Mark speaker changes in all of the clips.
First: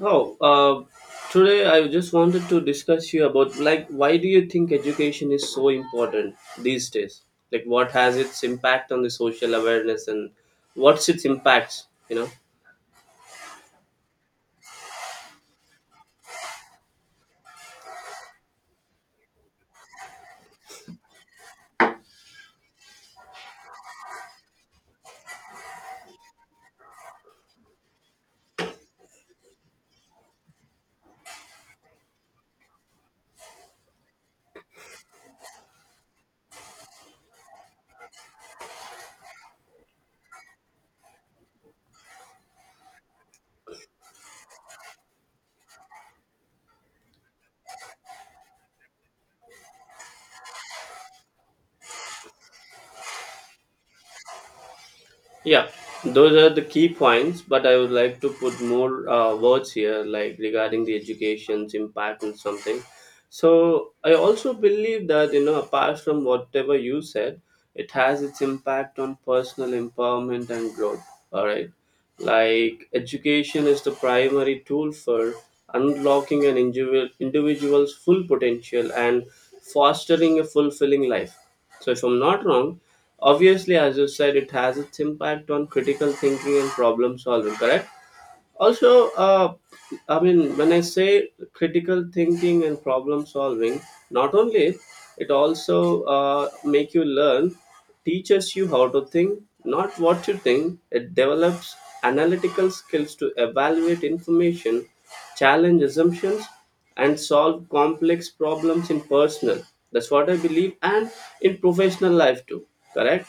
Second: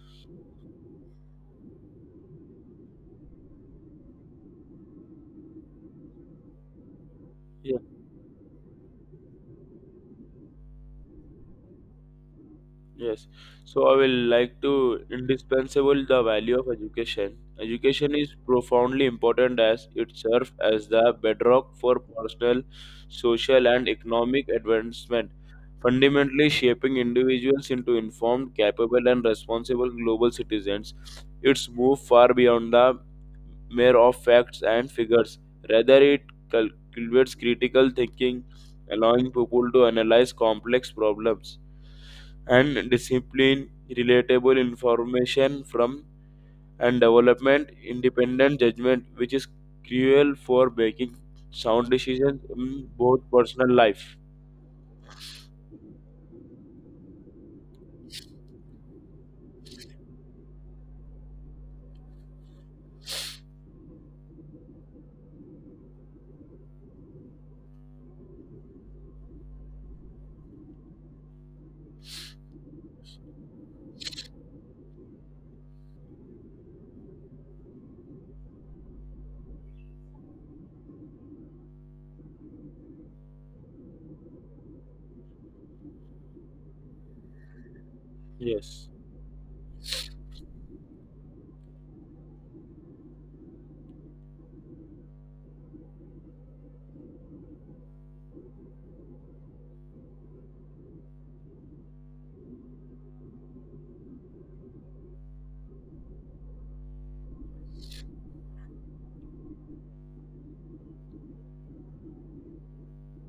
Speaker 1: Oh, uh, today I just wanted to discuss you about like why do you think education is so important these days? Like
Speaker 2: Yeah,
Speaker 1: what has its impact on the social awareness and what's its impacts?
Speaker 2: yes. So I will like to indispensable the value of education. Education is profoundly important as it serves as the bedrock for personal, social, and economic advancement, fundamentally shaping individuals into informed, capable, and responsible global citizens. Its move far beyond the mere of facts and figures. Rather, it cultivates critical thinking, allowing people to analyze complex problems and discipline, relatable information from and development, independent judgment, which is crucial for making sound decisions in both personal life.
Speaker 1: Yeah, those are the key points. But I would like to put more words here, like regarding the education's impact and something. So I also believe that you know, apart from whatever you said, it has its impact on personal empowerment and growth. All right. Like, education is the primary tool for unlocking an individual's full potential and fostering a fulfilling life. So, if I'm not wrong, obviously, as you said, it has its impact on critical thinking and problem solving, correct?
Speaker 2: Yes.
Speaker 1: Also, I mean, when I say critical thinking and problem solving, not only it also make you learn, teaches you how to think, not what you think. It develops analytical skills to evaluate information, challenge assumptions, and solve complex problems in personal, that's what I believe, and in professional life too, correct?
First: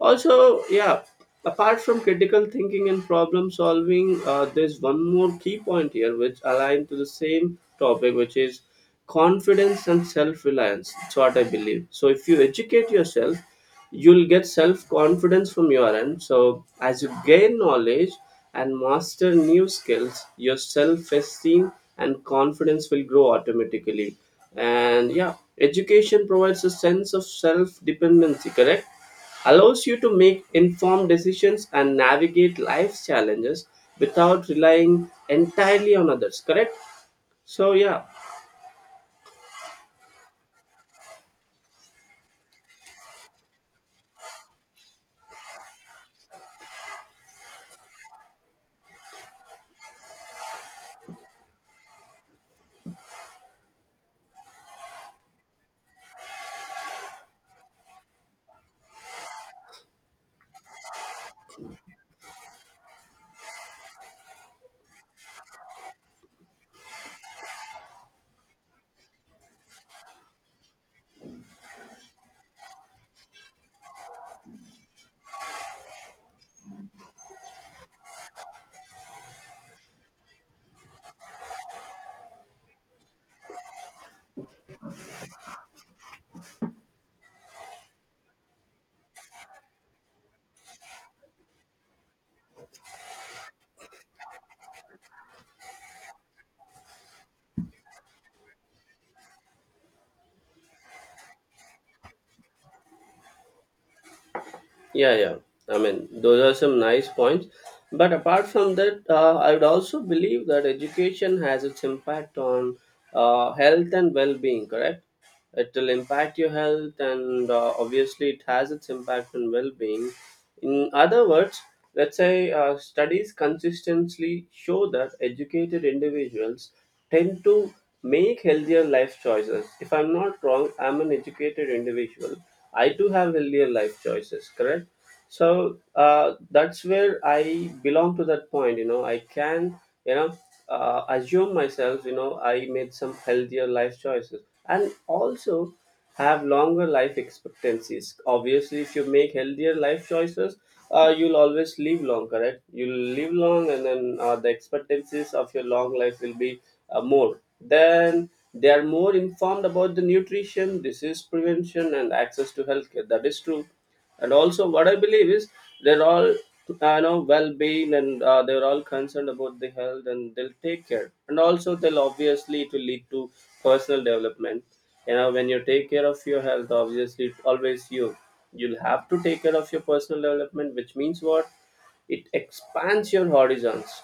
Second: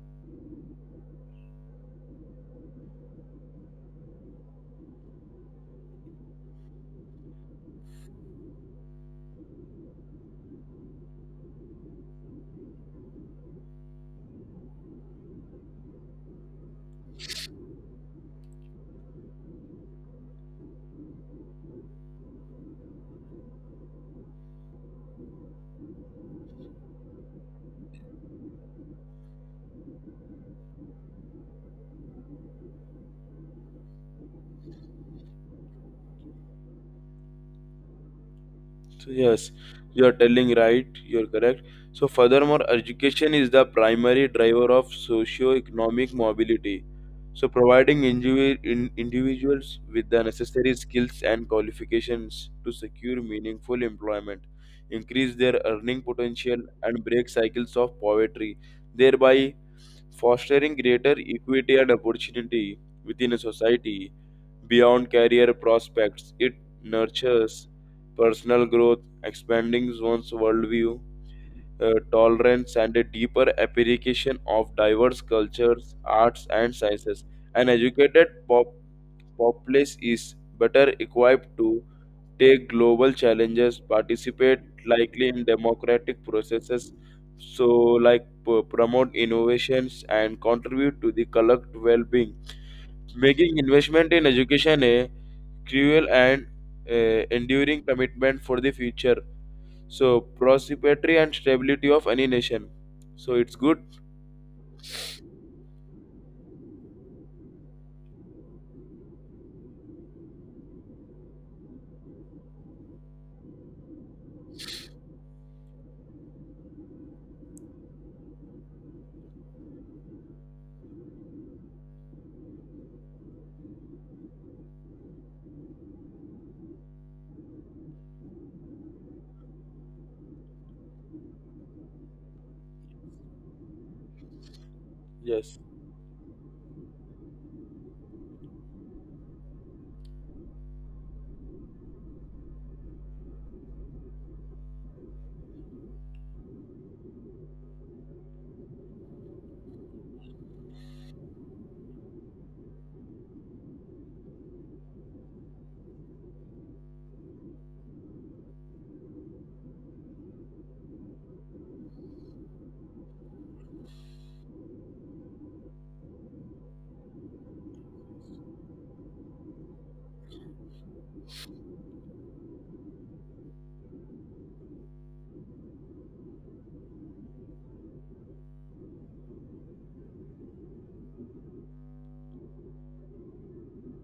Speaker 1: Also, yeah, apart from critical thinking and problem solving, there's one more key point here which align to the same topic, which is confidence and self-reliance. That's what I believe. So if you educate yourself, you'll get self confidence from your end. So as you gain knowledge and master new skills, your self esteem and confidence will grow automatically. And yeah, education provides a sense of self dependency, correct, allows you to make informed decisions and navigate life's challenges without relying entirely on others, correct? So yeah.
Speaker 2: So yes, you are telling right, you're correct. So furthermore, education is the primary driver of socio-economic mobility. So providing individuals with the necessary skills and qualifications to secure meaningful employment, increase their earning potential and break cycles of poverty, thereby fostering greater equity and opportunity within a society beyond career prospects. It nurtures personal growth, expanding one's worldview, tolerance, and a deeper appreciation of diverse cultures, arts, and sciences. An educated populace is better equipped to take global challenges, participate likely in democratic processes, so like promote innovations and contribute to the collective well-being. Making investment in education a cruel and enduring commitment for the future so prosperity and stability of any nation. So it's good.
Speaker 1: Yeah, yeah, I mean, those are some nice points. But apart from that, I would also believe that education has its impact on health and well-being, correct? It will impact your health, and obviously, it has its impact on well-being. In other words, let's say studies consistently show that educated individuals tend to make healthier life choices. If I'm not wrong, I'm an educated individual, I do have healthier life choices, correct?
Speaker 2: Yes.
Speaker 1: So that's where I belong to that point. You know, I can, you know, assume myself, I made some healthier life choices and also have longer life expectancies. Obviously, if you make healthier life choices, you'll always live long, correct? You'll live long, and then the expectancies of your long life will be more. Then they are more informed about the nutrition, disease prevention, and access to healthcare. That is true. And also, what I believe is they're all, I know, well-being, and they're all concerned about the health, and they'll take care. And also, they'll obviously it will lead to personal development. You know, when you take care of your health, obviously, it always you you'll have to take care of your personal development, which means what? It expands your horizons.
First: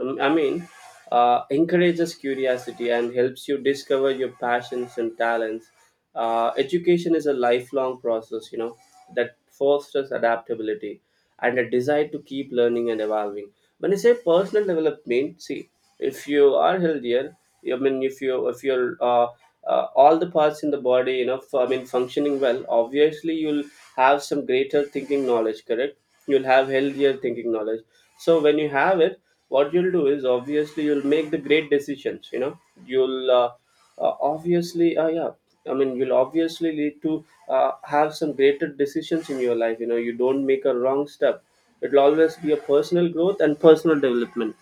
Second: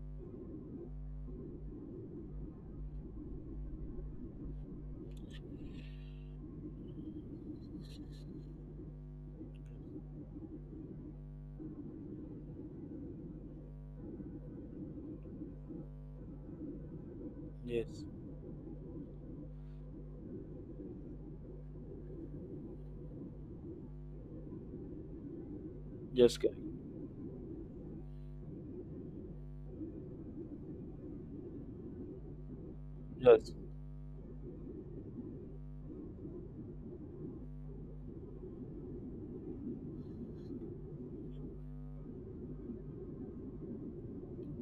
Speaker 1: um, I mean, encourages curiosity and helps you discover your passions and talents. Education is a lifelong process, you know, that fosters adaptability and a desire to keep learning and evolving. When I say personal development, see, if you are healthier, I
Speaker 2: Yes.
Speaker 1: mean, if you're all the parts in the body, you know, I mean, functioning well, obviously you'll have some greater thinking knowledge, correct?
Speaker 2: Yes.
Speaker 1: You'll have healthier thinking knowledge. So when you have it, what you'll do is obviously you'll make the great decisions, you know. You'll
Speaker 2: Yes.
Speaker 1: obviously yeah, I mean, you'll obviously need to have some greater decisions in your life. You know, you don't make a wrong step. It'll always be a personal growth and personal development.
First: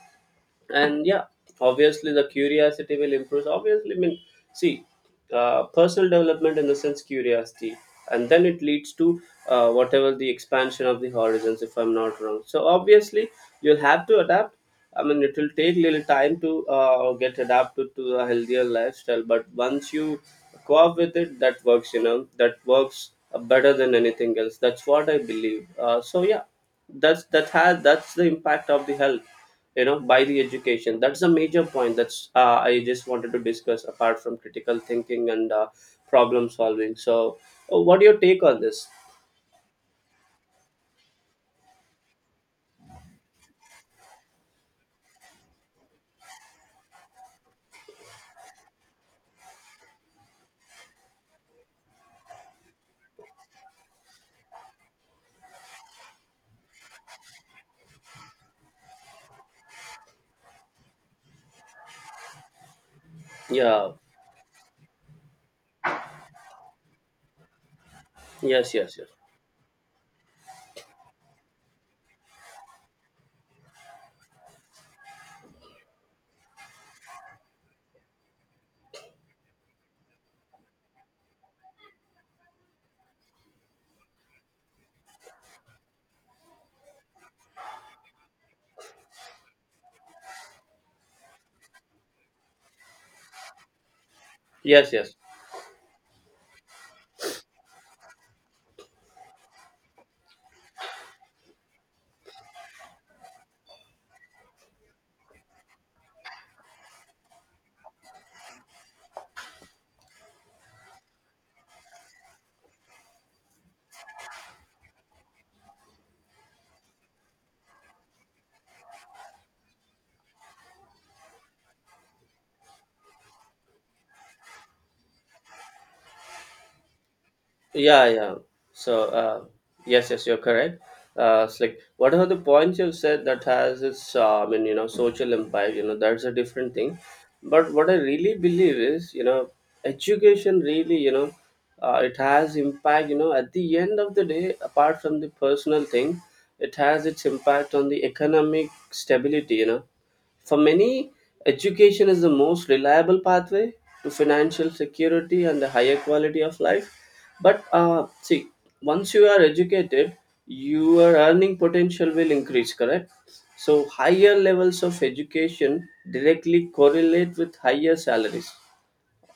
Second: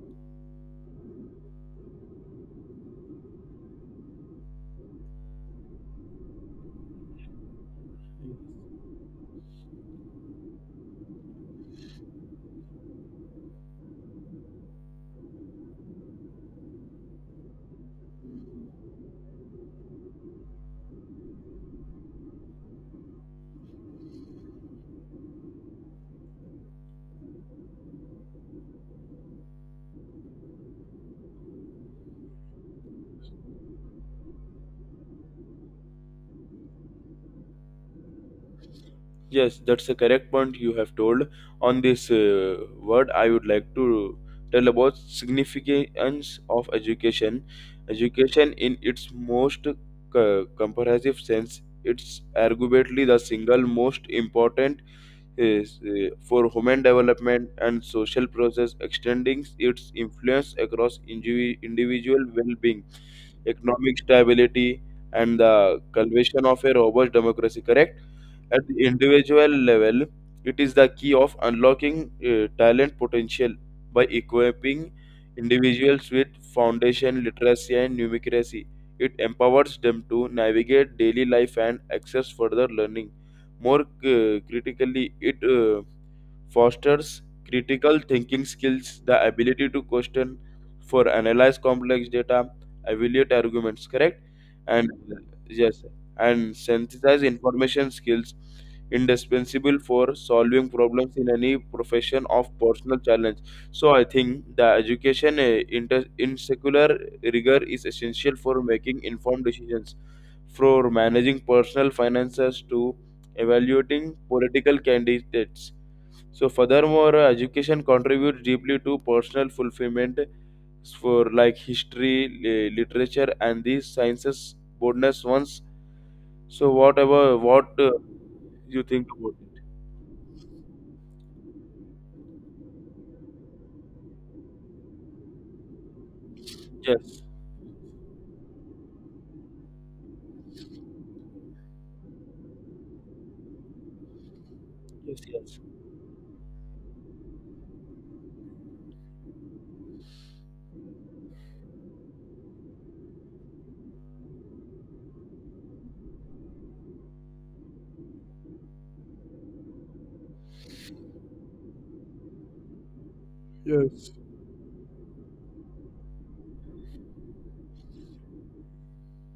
Speaker 1: And yeah, obviously the curiosity will improve. Obviously, I mean, see, personal development in the sense curiosity, and then it leads to whatever the expansion of the horizons, if I'm not wrong. So obviously, you'll have to adapt. I mean, it will take little time to get adapted to a healthier lifestyle, but once you co-op with it, that works, you know, that works better than anything else. That's what I believe. So yeah, that's that has that's the impact of the health, you know, by the education. That's a major point. That's I just wanted to discuss apart from critical thinking and problem solving. So what do you take on this?
Speaker 2: Yes. That's a correct point you have told. On this word, I would like to tell about significance of education. Education, in its most comprehensive sense, it's arguably the single most important is for human development and social process, extending its influence across individual well-being,
Speaker 1: Yeah.
Speaker 2: economic stability, and the cultivation of a robust democracy, correct? At
Speaker 1: Yes,
Speaker 2: the
Speaker 1: yes, yes.
Speaker 2: individual level, it is the key of unlocking talent potential by equipping individuals with foundation literacy and numeracy. It empowers them to navigate daily life and access further learning. More critically, it fosters critical thinking skills, the ability to question, for analyze complex data, evaluate arguments, correct? And
Speaker 1: Yes, yes.
Speaker 2: yes, and synthesize information skills, indispensable for solving problems in any profession of personal challenge. So I think the education in secular rigor is essential for making informed decisions, for managing personal finances to evaluating political candidates. So furthermore, education contributes deeply to personal fulfillment for like history, literature, and these sciences bonus ones. So whatever what
Speaker 1: Yeah, yeah.
Speaker 2: you
Speaker 1: So,
Speaker 2: think about it?
Speaker 1: yes, yes, you're correct. It's like what are the points you've said that has its, I mean, you know, social impact. You know, that's a different thing.
Speaker 2: Yes,
Speaker 1: But what I really believe is, you know, education really, you know, it has impact. You know, at the end of the day, apart
Speaker 2: yes,
Speaker 1: from the
Speaker 2: yes.
Speaker 1: personal thing, it has its impact on the economic stability. You know, for many, education is the most reliable pathway to financial security and a higher quality of life. But see, once you are educated, your earning potential will increase, correct? So,
Speaker 2: Yes,
Speaker 1: higher levels of education directly correlate with higher salaries.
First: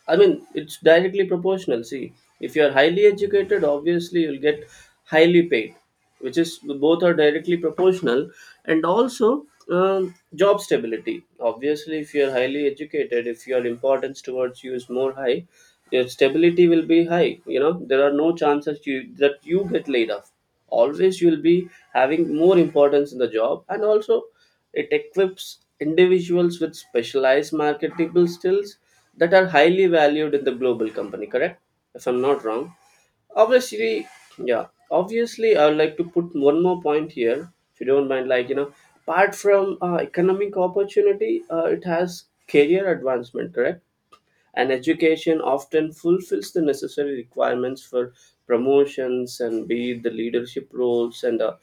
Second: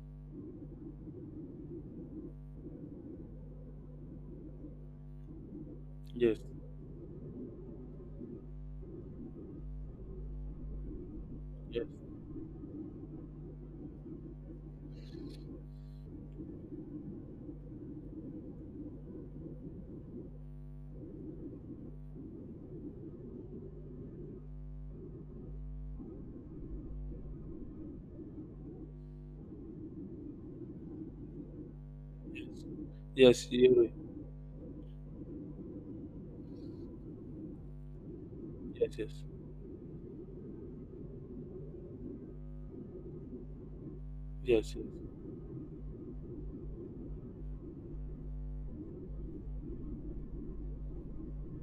Speaker 1: I mean, it's directly proportional. See, if you're highly educated, obviously you'll get highly paid,
Speaker 2: yes,
Speaker 1: which is both are directly proportional, and also job stability.
Speaker 2: yes,
Speaker 1: Obviously, if you're highly educated, if your importance towards you is more high, your stability will be high. You know, there are no chances you that you get laid off. Always, you'll be having more importance in the job, and also it equips individuals with specialized marketable skills that are highly valued in the global company, correct, if I'm not wrong.
Speaker 2: yes, yes, you're
Speaker 1: Obviously,
Speaker 2: right.
Speaker 1: yeah, obviously I would like to put one more point here, if you don't mind, like, you know,
Speaker 2: Yes, yes,
Speaker 1: apart from economic opportunity, it has career advancement, correct? And
Speaker 2: yes, yes, yes,
Speaker 1: education often fulfills the necessary requirements for promotions and be it the leadership roles and a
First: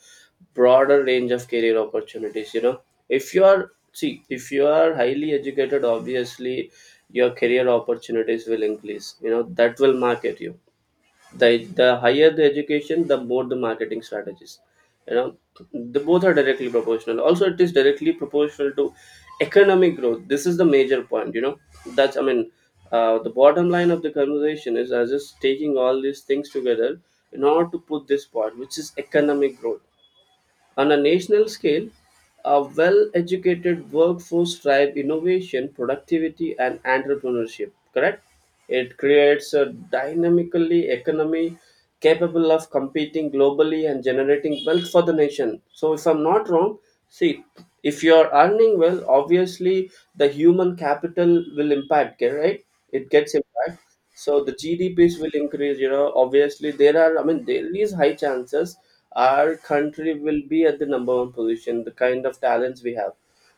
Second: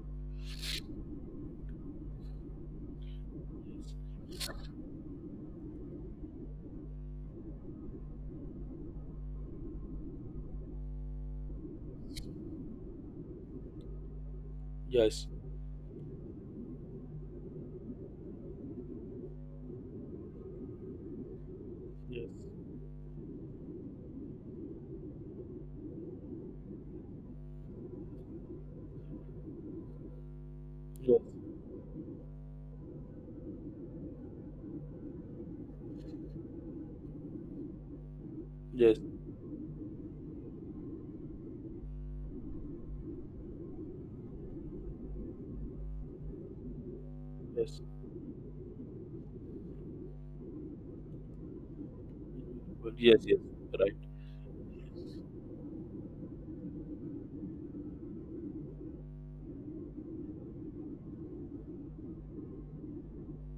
Speaker 1: broader range of career opportunities. You know, if you are, see, if you are highly educated, obviously your career opportunities will increase. You know, that will market you. The higher the education, the more the marketing strategies, you
Speaker 2: yes,
Speaker 1: know.
Speaker 2: yes,
Speaker 1: The both are directly proportional. Also, it is directly proportional to economic growth. This is the major point, you know. That's I mean, the bottom line of the conversation is I was just taking all these things together in order to put this part, which is economic growth. On a national scale, a well educated workforce drives innovation, productivity, and entrepreneurship, correct?
Speaker 2: yes,
Speaker 1: It
Speaker 2: yes,
Speaker 1: creates a dynamically economy capable of competing globally and generating wealth for the nation. So, if I'm not wrong, see, if you're earning well, obviously the human capital will impact, okay, right? It
Speaker 2: yes,
Speaker 1: gets
Speaker 2: yes,
Speaker 1: impact.
Speaker 2: right,
Speaker 1: So the GDPs will increase, you know. Obviously, there are, I mean, there is high chances our country will be at the number one position the kind of talents we have.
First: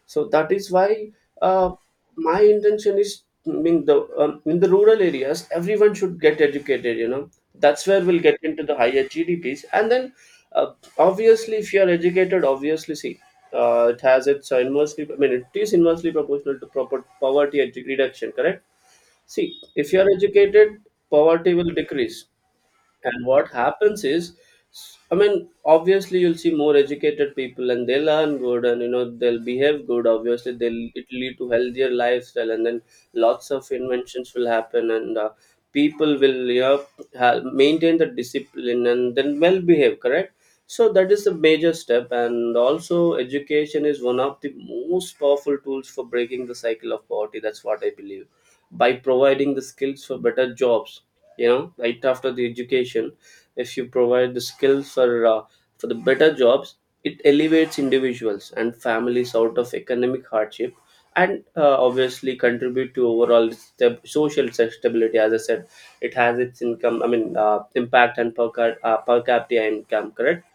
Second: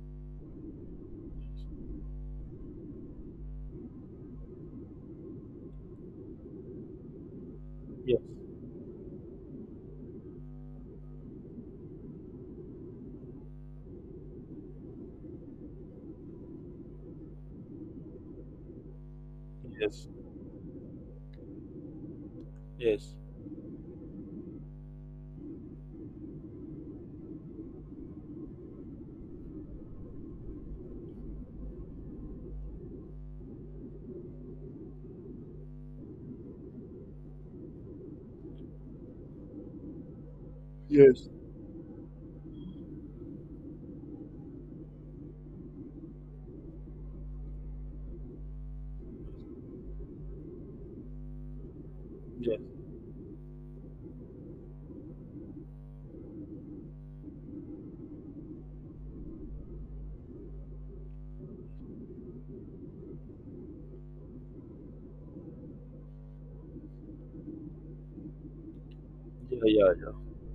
Speaker 1: So that is why uh, my intention is, I mean, the in the rural areas everyone should get educated, you know. That's where
Speaker 2: yes,
Speaker 1: we'll get into the higher gdps and then uh, obviously if you are educated, obviously see, it has its inversely, I mean, it is inversely proportional to proper reduction, correct? See, if you
Speaker 2: yes,
Speaker 1: are educated, poverty will decrease.
Speaker 2: yes.
Speaker 1: And what happens is, I mean, obviously you'll see more educated people and they learn good, and you know, they'll behave good. Obviously, they'll it lead to healthier lifestyle, and then lots of inventions will happen, and people will, you know, maintain the discipline and then well behave. Correct. So that is
Speaker 2: Yes.
Speaker 1: the major step, and also education is one of the most powerful tools for breaking the cycle of poverty. That's what I believe, by providing the skills for better jobs, you know, right after the
Speaker 2: Yeah,
Speaker 1: education. If you provide the skills for the better jobs, it elevates individuals and families out of economic hardship, and obviously contribute to overall social stability. As I said, it has its income, I mean, impact and per
Speaker 2: yeah,
Speaker 1: capita income,
Speaker 2: yeah,
Speaker 1: correct?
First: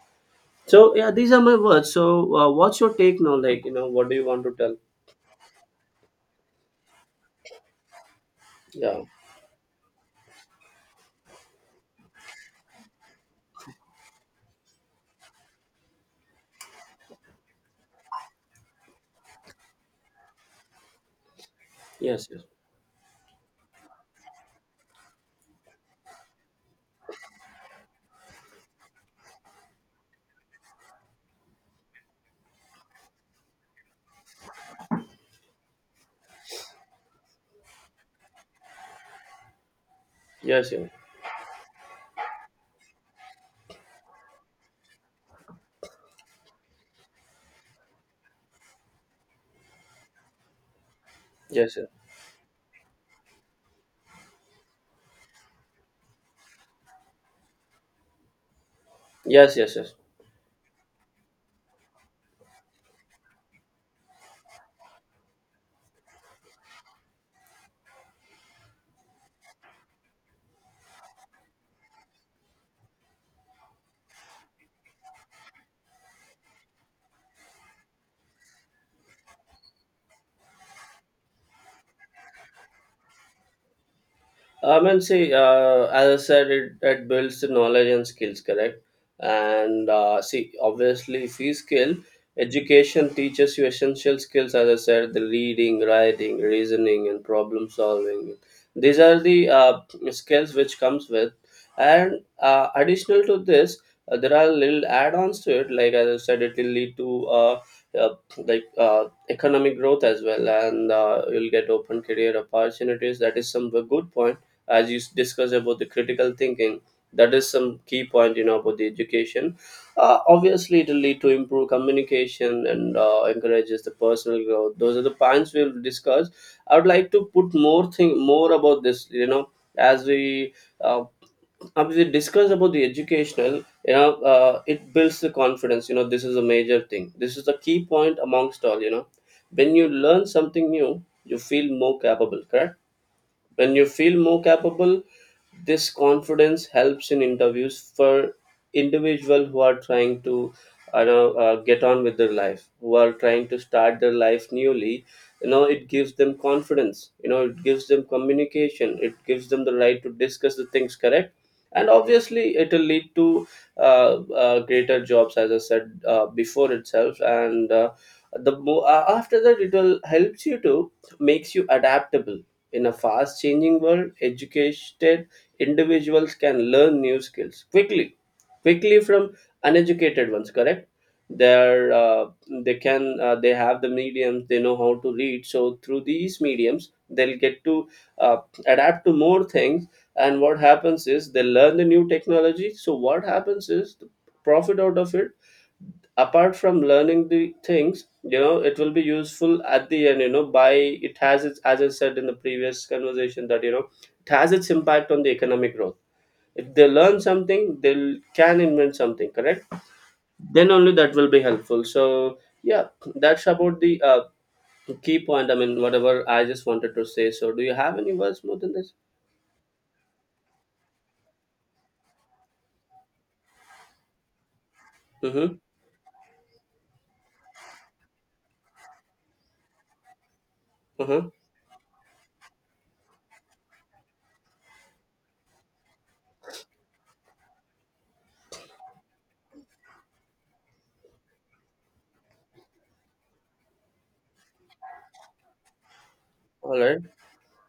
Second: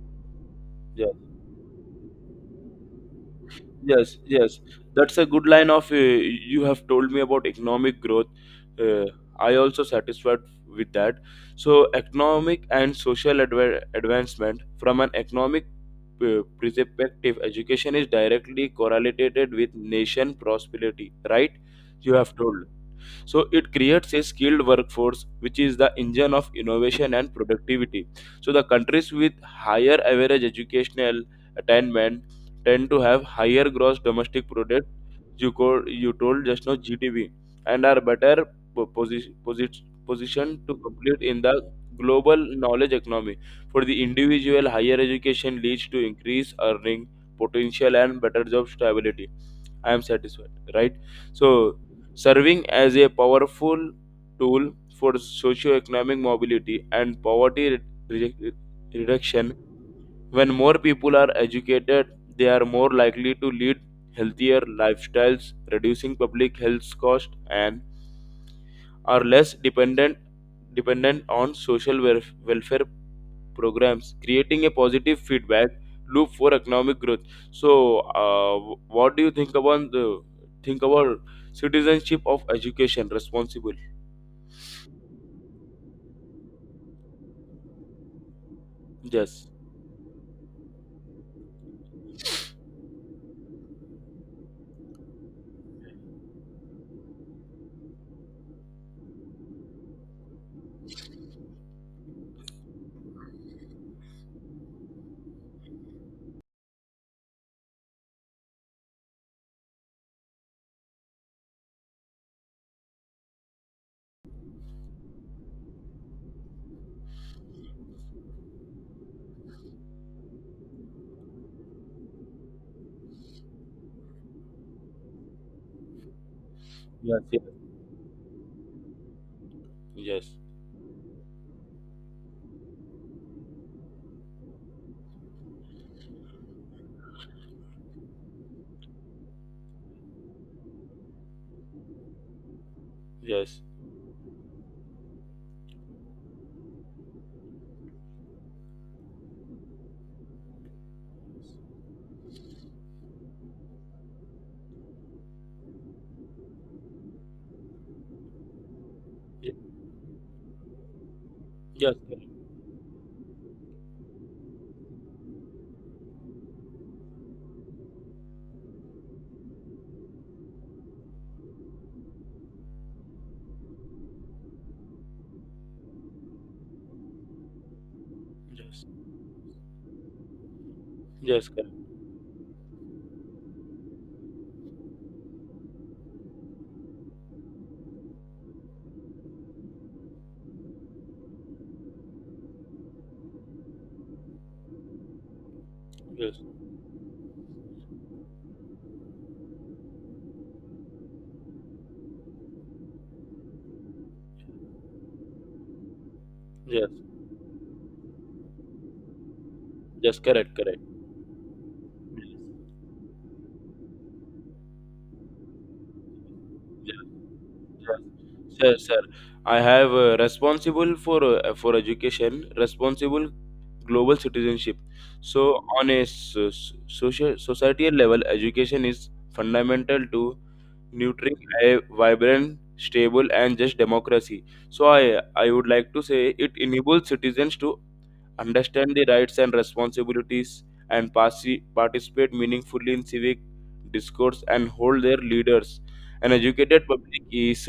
Speaker 1: So
Speaker 2: yeah.
Speaker 1: yeah, these are my words. So what's your take now? Like, you know, what do
Speaker 2: Yes,
Speaker 1: you want to
Speaker 2: yes,
Speaker 1: tell?
Speaker 2: that's a good line of you have told me about economic growth.
Speaker 1: Yeah.
Speaker 2: Uh, I also satisfied with that. So, economic and social advancement from an economic perspective, education is directly correlated with nation prosperity. Right? You
Speaker 1: Yes,
Speaker 2: have
Speaker 1: yes,
Speaker 2: told, so it creates a skilled workforce which is the engine of innovation and productivity, so the countries with higher average educational attainment tend to have higher gross domestic product, you called, you told just now GTV, and are better positioned
Speaker 1: yes.
Speaker 2: to
Speaker 1: Yes,
Speaker 2: compete in the global knowledge economy. For the individual, higher education leads to increased earning potential and better job stability. I am satisfied, right?
Speaker 1: yes,
Speaker 2: So,
Speaker 1: yes.
Speaker 2: serving as a powerful tool for socio-economic mobility and poverty re- reduction.
Speaker 1: Yes, yes, yes.
Speaker 2: When more people are educated, they are more likely to lead healthier lifestyles, reducing public health costs, and are less dependent on social welfare programs, creating a positive feedback loop for economic growth. So, what do you think about the think about citizenship of education responsible?
Speaker 1: I mean, see, as I said, it builds the knowledge and skills, correct?
Speaker 2: Yes.
Speaker 1: And see, obviously, if you skill, education teaches you essential skills, as I said, the reading, writing, reasoning, and problem solving. These are the skills which comes with. And additional to this, there are little add-ons to it. Like as I said, it will lead to like economic growth as well, and you'll get open career opportunities. That is some good point as discussed about the critical thinking. That is some key point, you know, about the education. Obviously, it will lead to improve communication and encourages the personal growth. Those are the points we'll discuss. I would like
Speaker 2: Yes.
Speaker 1: to put more thing more about this, you know, as
Speaker 2: Yes.
Speaker 1: we uh, as we discussed about the educational. You know, it builds the confidence, you know. This is a major thing, this is the key point amongst all, you know. When you learn something new, you feel more capable, correct?
Speaker 2: Yes.
Speaker 1: When you feel more capable, this confidence helps in interviews for individual who are trying to, get on with their life, who are trying to start their life newly. You know, it gives them confidence. You know, it gives them communication. It gives
Speaker 2: Yes.
Speaker 1: them the right to discuss the things, correct? And
Speaker 2: Yes.
Speaker 1: obviously, it will lead to greater jobs, as I said before itself. And uh, after that, it will helps you to makes you adaptable in a fast changing world. Educated individuals can learn new skills quickly, quickly from uneducated ones, correct?
Speaker 2: Yes. Yes. Yes. Correct.
Speaker 1: They're, uh, they have the mediums, they know how to read, so through these mediums they'll get to uh, adapt to more things. And what happens is they learn the new technology, so what happens is the profit out of it,
Speaker 2: Yes.
Speaker 1: apart from learning the things, you know, it will be useful at the end, you know. By it has its, as I said in the previous conversation, that you know it has its impact on the economic growth. If they
Speaker 2: Yes.
Speaker 1: learn something, they will can invent something, correct?
Speaker 2: Yes. Correct.
Speaker 1: Then
Speaker 2: Correct.
Speaker 1: only that will be helpful. So yeah, that's about the key point, I mean whatever I just wanted to say. So do you have any words more than
Speaker 2: Sir,
Speaker 1: this?
Speaker 2: sir, I have responsible for education, responsible global citizenship. So
Speaker 1: Mm-hmm.
Speaker 2: on a social societal level, education is fundamental to
Speaker 1: Mm-hmm.
Speaker 2: nurturing a vibrant, stable, and just democracy. So I would like to say it enables citizens to understand the rights and responsibilities and participate meaningfully in civic discourse and hold their leaders. An
Speaker 1: All
Speaker 2: educated
Speaker 1: right.
Speaker 2: public is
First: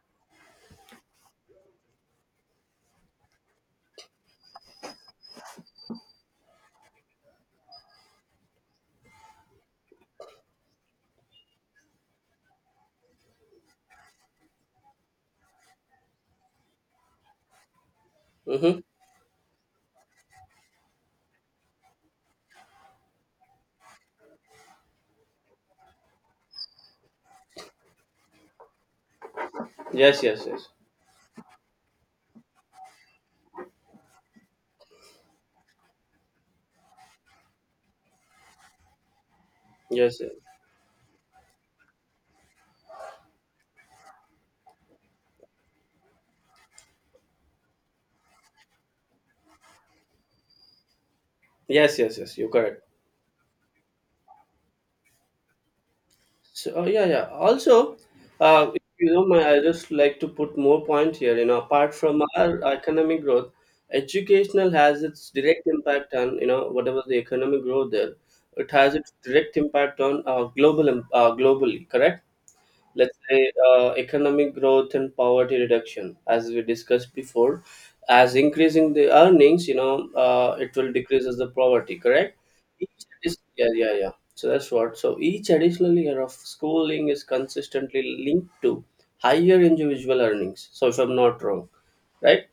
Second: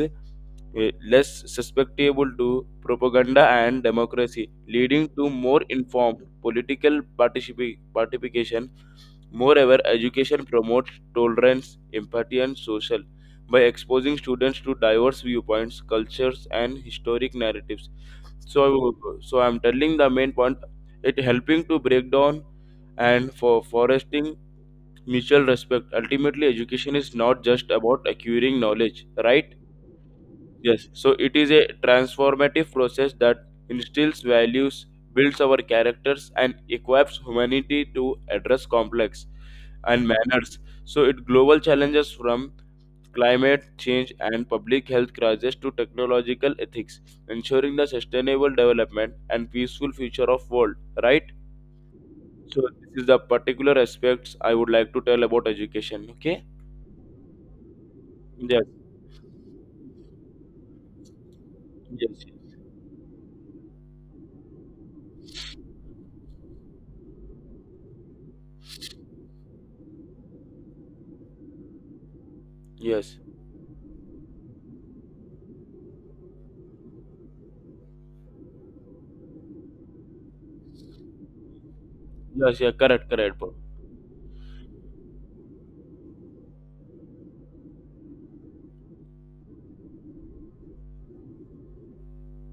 Speaker 2: less susceptible to propaganda and democracy, leading to more informed political participation. Moreover, education promotes tolerance, empathy, and social by exposing students to diverse viewpoints, cultures, and historic narratives.
Speaker 1: Mm-hmm.
Speaker 2: So, so I'm telling the main point. It helping to break down and for fostering mutual respect. Ultimately, education is not just about acquiring knowledge, right?
Speaker 1: Yes, yes, yes.
Speaker 2: Yes, so it is a transformative process that instills values, builds our characters, and equips humanity to address complex and
Speaker 1: Yes, yes,
Speaker 2: manners. So it global challenges from climate change and public health crisis to technological ethics, ensuring the sustainable development and peaceful future of world. Right.
Speaker 1: yes, yes, yes, you're
Speaker 2: So
Speaker 1: correct.
Speaker 2: this is the particular aspects I would like to tell about education. Okay.
Speaker 1: So yeah, yeah. Also,
Speaker 2: Yes.
Speaker 1: if you know, my I just like to put more point here. You know, apart from
Speaker 2: Yes.
Speaker 1: our economic growth, educational has its direct impact on, you know, whatever the economic growth there. It has its direct impact on globally. Correct.
Speaker 2: Yes.
Speaker 1: Let's say economic growth and poverty reduction, as we discussed before, as increasing the earnings, you know, it will decrease as the poverty, correct?
Speaker 2: Yes. Yeah. Correct. Correct, bro.
Speaker 1: Yeah, yeah, yeah. So that's what, so each additional year of schooling is consistently linked to higher individual earnings. So if I'm not wrong, right?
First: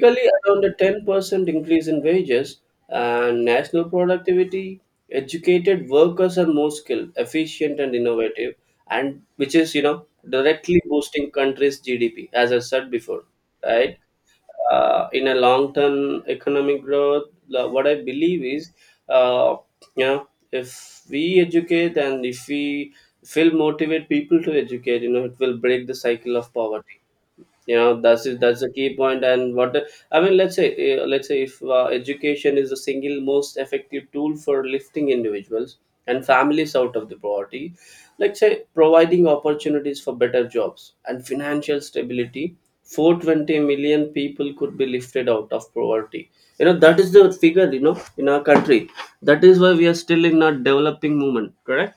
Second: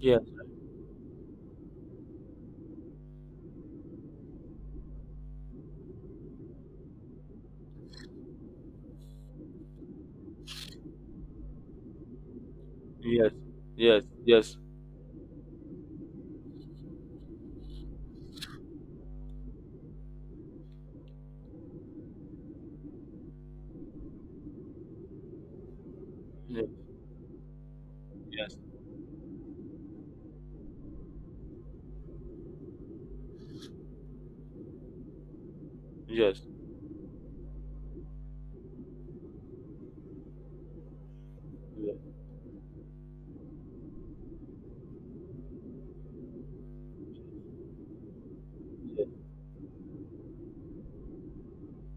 Speaker 2: Yeah.
Speaker 1: around a 10% increase in wages and national productivity. Educated workers are more skilled, efficient, and innovative, and which is, you know, directly boosting country's GDP, as I said before,
Speaker 2: Yes,
Speaker 1: right?
Speaker 2: yes, yes,
Speaker 1: In a long term economic growth what I believe is, uh, you know, if we educate and if we feel motivate people to educate, you know, it will break the cycle of poverty, you know. That's it,
Speaker 2: yes,
Speaker 1: that's a key point point. And what I mean, let's say if education is the single most effective tool for lifting individuals and
Speaker 2: yes, yes,
Speaker 1: families out of the poverty, let's say providing opportunities for better jobs and financial stability. 420 million people could be lifted out of poverty, you know. That is the figure, you know, in our country. That is why we are still in a developing movement, correct?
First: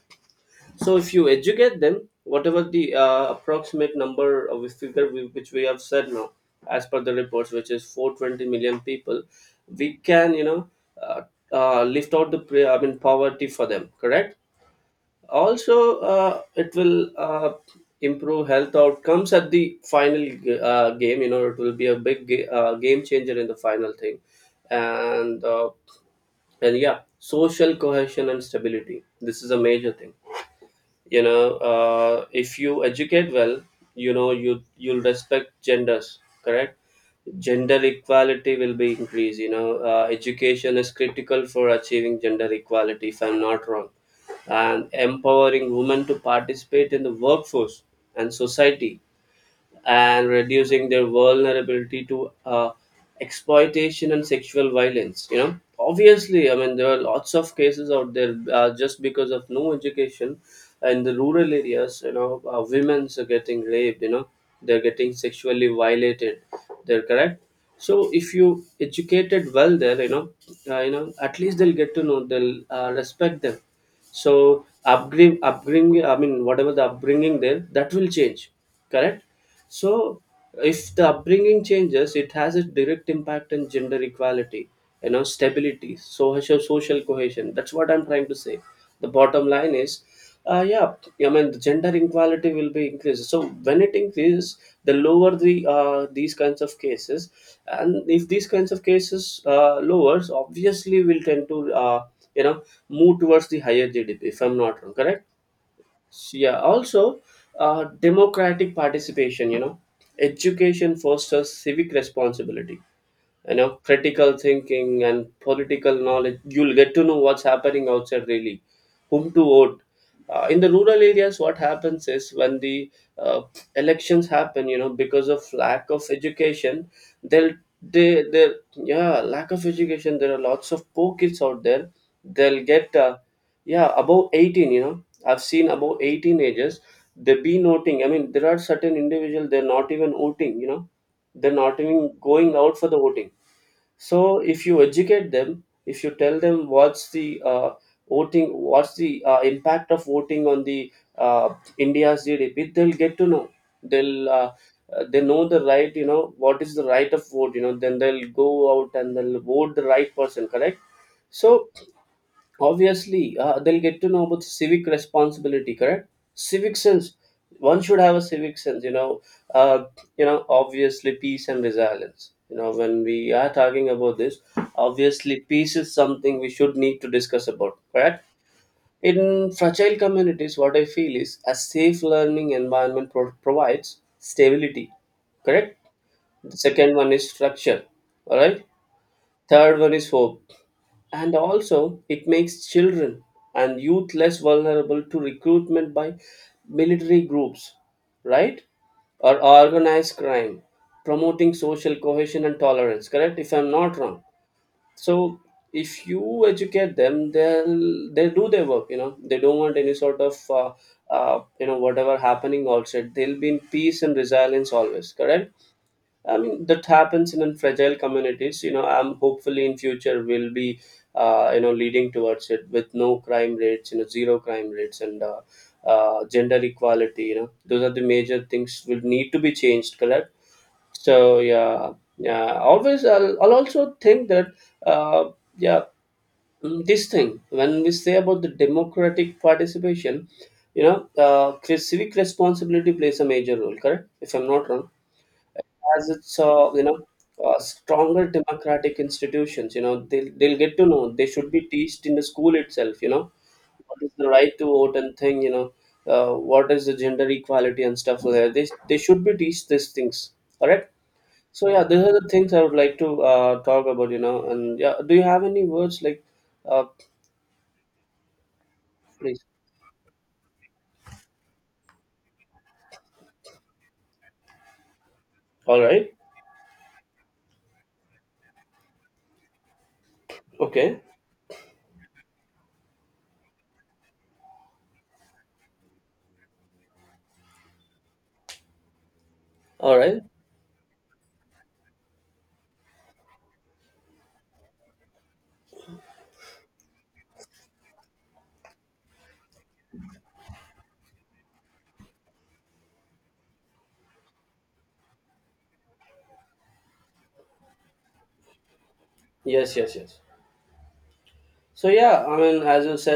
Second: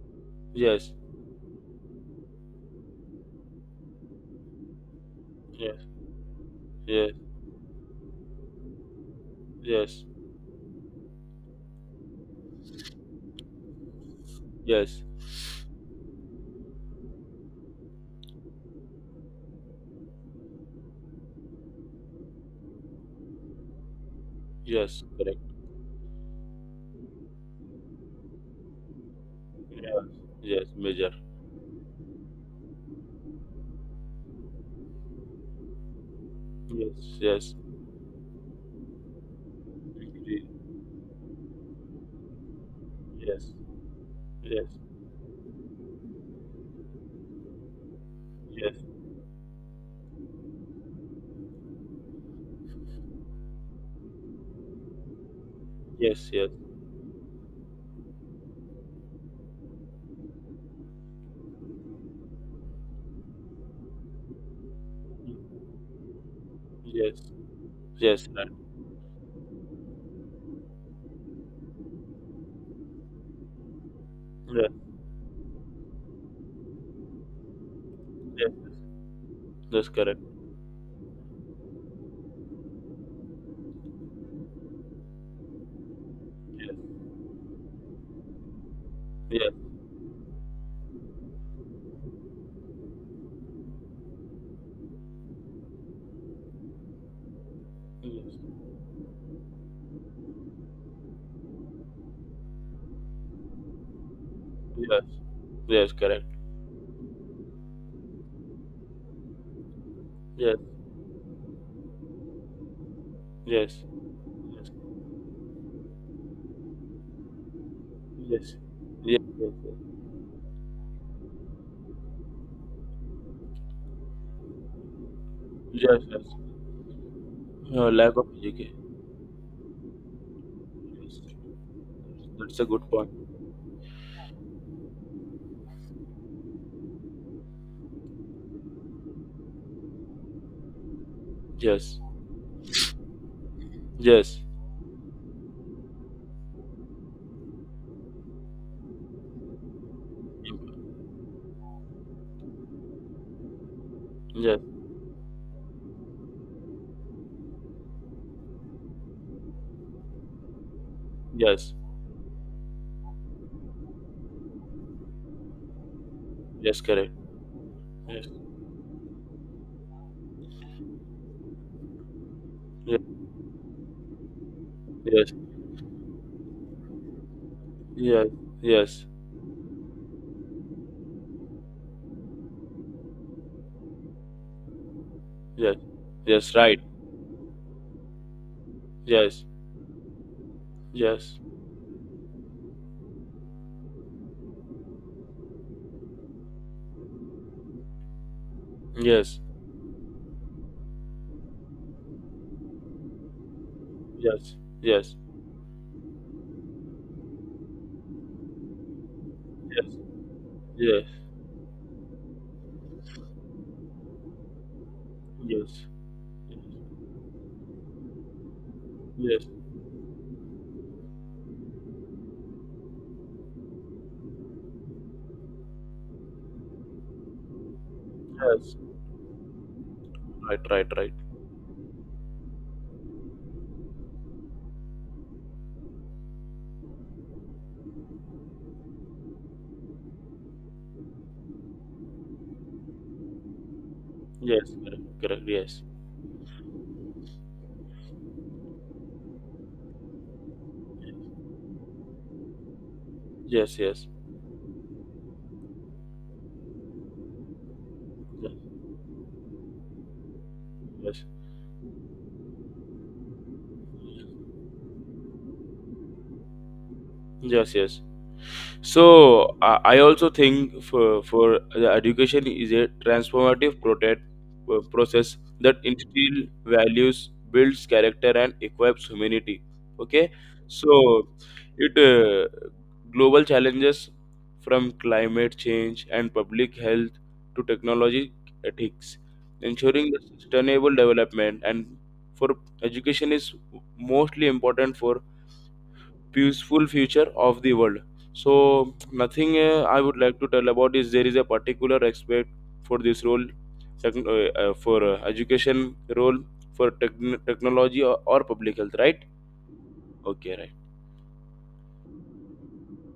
Speaker 2: yes,
Speaker 1: So
Speaker 2: yes,
Speaker 1: if you educate them, whatever the approximate number of figure we, which we have said now, as per
Speaker 2: yes,
Speaker 1: the reports, which is 420 million people, we
Speaker 2: yes,
Speaker 1: can, you know, uh, lift out the I mean poverty for them. Correct.
Speaker 2: yes, yes,
Speaker 1: Also, it will improve health outcomes at the game. You know, it will be a big game changer in the final thing,
Speaker 2: yes, correct.
Speaker 1: and uh, and yeah, social cohesion and stability. This is a major
Speaker 2: Yes,
Speaker 1: thing.
Speaker 2: yes, major.
Speaker 1: You know, if you educate well, you know, you'll respect genders, correct?
Speaker 2: Yes, yes,
Speaker 1: Gender equality will be increased, you know.
Speaker 2: degree.
Speaker 1: Education is critical for achieving gender equality, if I'm
Speaker 2: Yes,
Speaker 1: not wrong,
Speaker 2: yes,
Speaker 1: and empowering women to participate in the workforce and
Speaker 2: yes,
Speaker 1: society,
Speaker 2: yes,
Speaker 1: and reducing their vulnerability to exploitation and sexual violence. You know,
Speaker 2: yes,
Speaker 1: obviously, I mean, there are lots of cases out there just because of no education in the rural areas. You know, women's are getting raped. You know, they're getting sexually violated. They're
Speaker 2: yes,
Speaker 1: correct. So
Speaker 2: yes,
Speaker 1: if you educated well there, you know, at least they'll get to know. They'll respect them.
Speaker 2: right.
Speaker 1: So
Speaker 2: Yes,
Speaker 1: upbringing, upbringing, I mean, whatever the upbringing there, that
Speaker 2: yes,
Speaker 1: will change,
Speaker 2: yes,
Speaker 1: correct?
Speaker 2: that's correct.
Speaker 1: So if the upbringing changes, it has a direct impact on gender equality, you know, stability, social
Speaker 2: Yes,
Speaker 1: social cohesion. That's what I'm trying to say. The bottom
Speaker 2: yes,
Speaker 1: line is, yeah, I mean the gender inequality will be increased. So when it increases, the lower the these kinds of cases, and if these
Speaker 2: yes,
Speaker 1: kinds of cases lowers, obviously will tend to you know move towards the higher GDP. If I'm not wrong,
Speaker 2: yes,
Speaker 1: correct?
Speaker 2: yes, correct.
Speaker 1: So, yeah. Also, democratic participation. You know,
Speaker 2: Yes,
Speaker 1: education fosters civic responsibility, you know,
Speaker 2: yes,
Speaker 1: critical
Speaker 2: yes,
Speaker 1: thinking and political knowledge. You'll get to know what's happening outside
Speaker 2: yes,
Speaker 1: really,
Speaker 2: yes,
Speaker 1: whom to
Speaker 2: yes,
Speaker 1: vote. In the rural areas, what happens is when the uh, elections happen, you know, because of
Speaker 2: yes,
Speaker 1: lack
Speaker 2: yes.
Speaker 1: of
Speaker 2: Yes.
Speaker 1: education, they'll
Speaker 2: Lack of
Speaker 1: they
Speaker 2: education.
Speaker 1: yeah, lack of education, there are lots of poor kids out there.
Speaker 2: That's
Speaker 1: They'll
Speaker 2: a good
Speaker 1: get
Speaker 2: point.
Speaker 1: yeah above 18, you know, I've seen above 18 ages, they be noting, I mean there are certain individual, they're not even voting, you know. They're not
Speaker 2: Yes.
Speaker 1: even going out for the voting.
Speaker 2: Yes.
Speaker 1: So if you educate them, if you tell them what's the voting, what's the impact of voting on the uh, India's GDP, they'll get to know. They'll
Speaker 2: Yes.
Speaker 1: they know the right, you know, what is the right of vote, you know, then they'll go out and they'll vote the right person, correct? So
Speaker 2: Yes.
Speaker 1: obviously, they'll get to know about civic responsibility, correct? Civic
Speaker 2: Yes. Correct.
Speaker 1: sense. One should have a
Speaker 2: Yes.
Speaker 1: civic sense, you know. Uh, you know, obviously, peace and resilience. You know, when we are talking about this,
Speaker 2: Yes.
Speaker 1: obviously, peace is something we should need to discuss about, correct?
Speaker 2: Yes. Yes. Yes.
Speaker 1: In fragile communities, what I feel is a safe learning environment provides stability,
Speaker 2: Yes.
Speaker 1: correct?
Speaker 2: Yes.
Speaker 1: The
Speaker 2: Right.
Speaker 1: second one is structure, all right?
Speaker 2: Yes.
Speaker 1: Third one is hope, and
Speaker 2: Yes.
Speaker 1: also it makes children and youth less vulnerable to recruitment by military groups, right? Or
Speaker 2: Yes.
Speaker 1: organized crime, promoting social cohesion and tolerance, correct, if I'm not wrong?
Speaker 2: Yes. Yes. Yes.
Speaker 1: So if you educate them, they'll do their work, you know, they don't want
Speaker 2: Yes.
Speaker 1: any sort of
Speaker 2: Yes.
Speaker 1: you know whatever happening outside. They'll be in peace and resilience always, correct? I mean that happens in fragile communities. You know, I'm
Speaker 2: Yes.
Speaker 1: hopefully in future will be, you know, leading towards it with no crime rates, you know, zero crime rates, and gender equality. You know, those are the major
Speaker 2: Yes.
Speaker 1: things will need to be changed. Correct.
Speaker 2: Right. Right. Right.
Speaker 1: So yeah, yeah. Always, I'll also think that, uh, yeah, mm, this thing when we say about the democratic participation, you know, civic responsibility plays a major role. Correct, if I'm not
Speaker 2: Yes.
Speaker 1: wrong,
Speaker 2: Correct. Correct. Yes.
Speaker 1: as it's you know stronger democratic institutions, you know they'll get to know they should be teached in the school itself, you know,
Speaker 2: Yes.
Speaker 1: what
Speaker 2: Yes.
Speaker 1: is the right to vote and thing, you know, what is the gender equality and stuff like
Speaker 2: Yes.
Speaker 1: that. They should be teach these things, all right?
Speaker 2: Yes.
Speaker 1: So yeah, these are the things I would like to talk about, you know. And yeah, do you have any words like, uh,
Speaker 2: Yes. Yes.
Speaker 1: please?
Speaker 2: So I also think for the education is a transformative protect, process that
Speaker 1: All right.
Speaker 2: instills values, builds character, and equips humanity. Okay, so
Speaker 1: Okay.
Speaker 2: it global challenges from climate change and public health to technology ethics,
Speaker 1: All
Speaker 2: ensuring the
Speaker 1: right.
Speaker 2: sustainable development and for education is mostly important for peaceful future of the world. So nothing I would like to tell about is there is a particular aspect for this role. Second, for education role for technology or public health, right?
Speaker 1: Yes, yes, yes.
Speaker 2: Okay, right.
Speaker 1: So yeah, I mean, as you said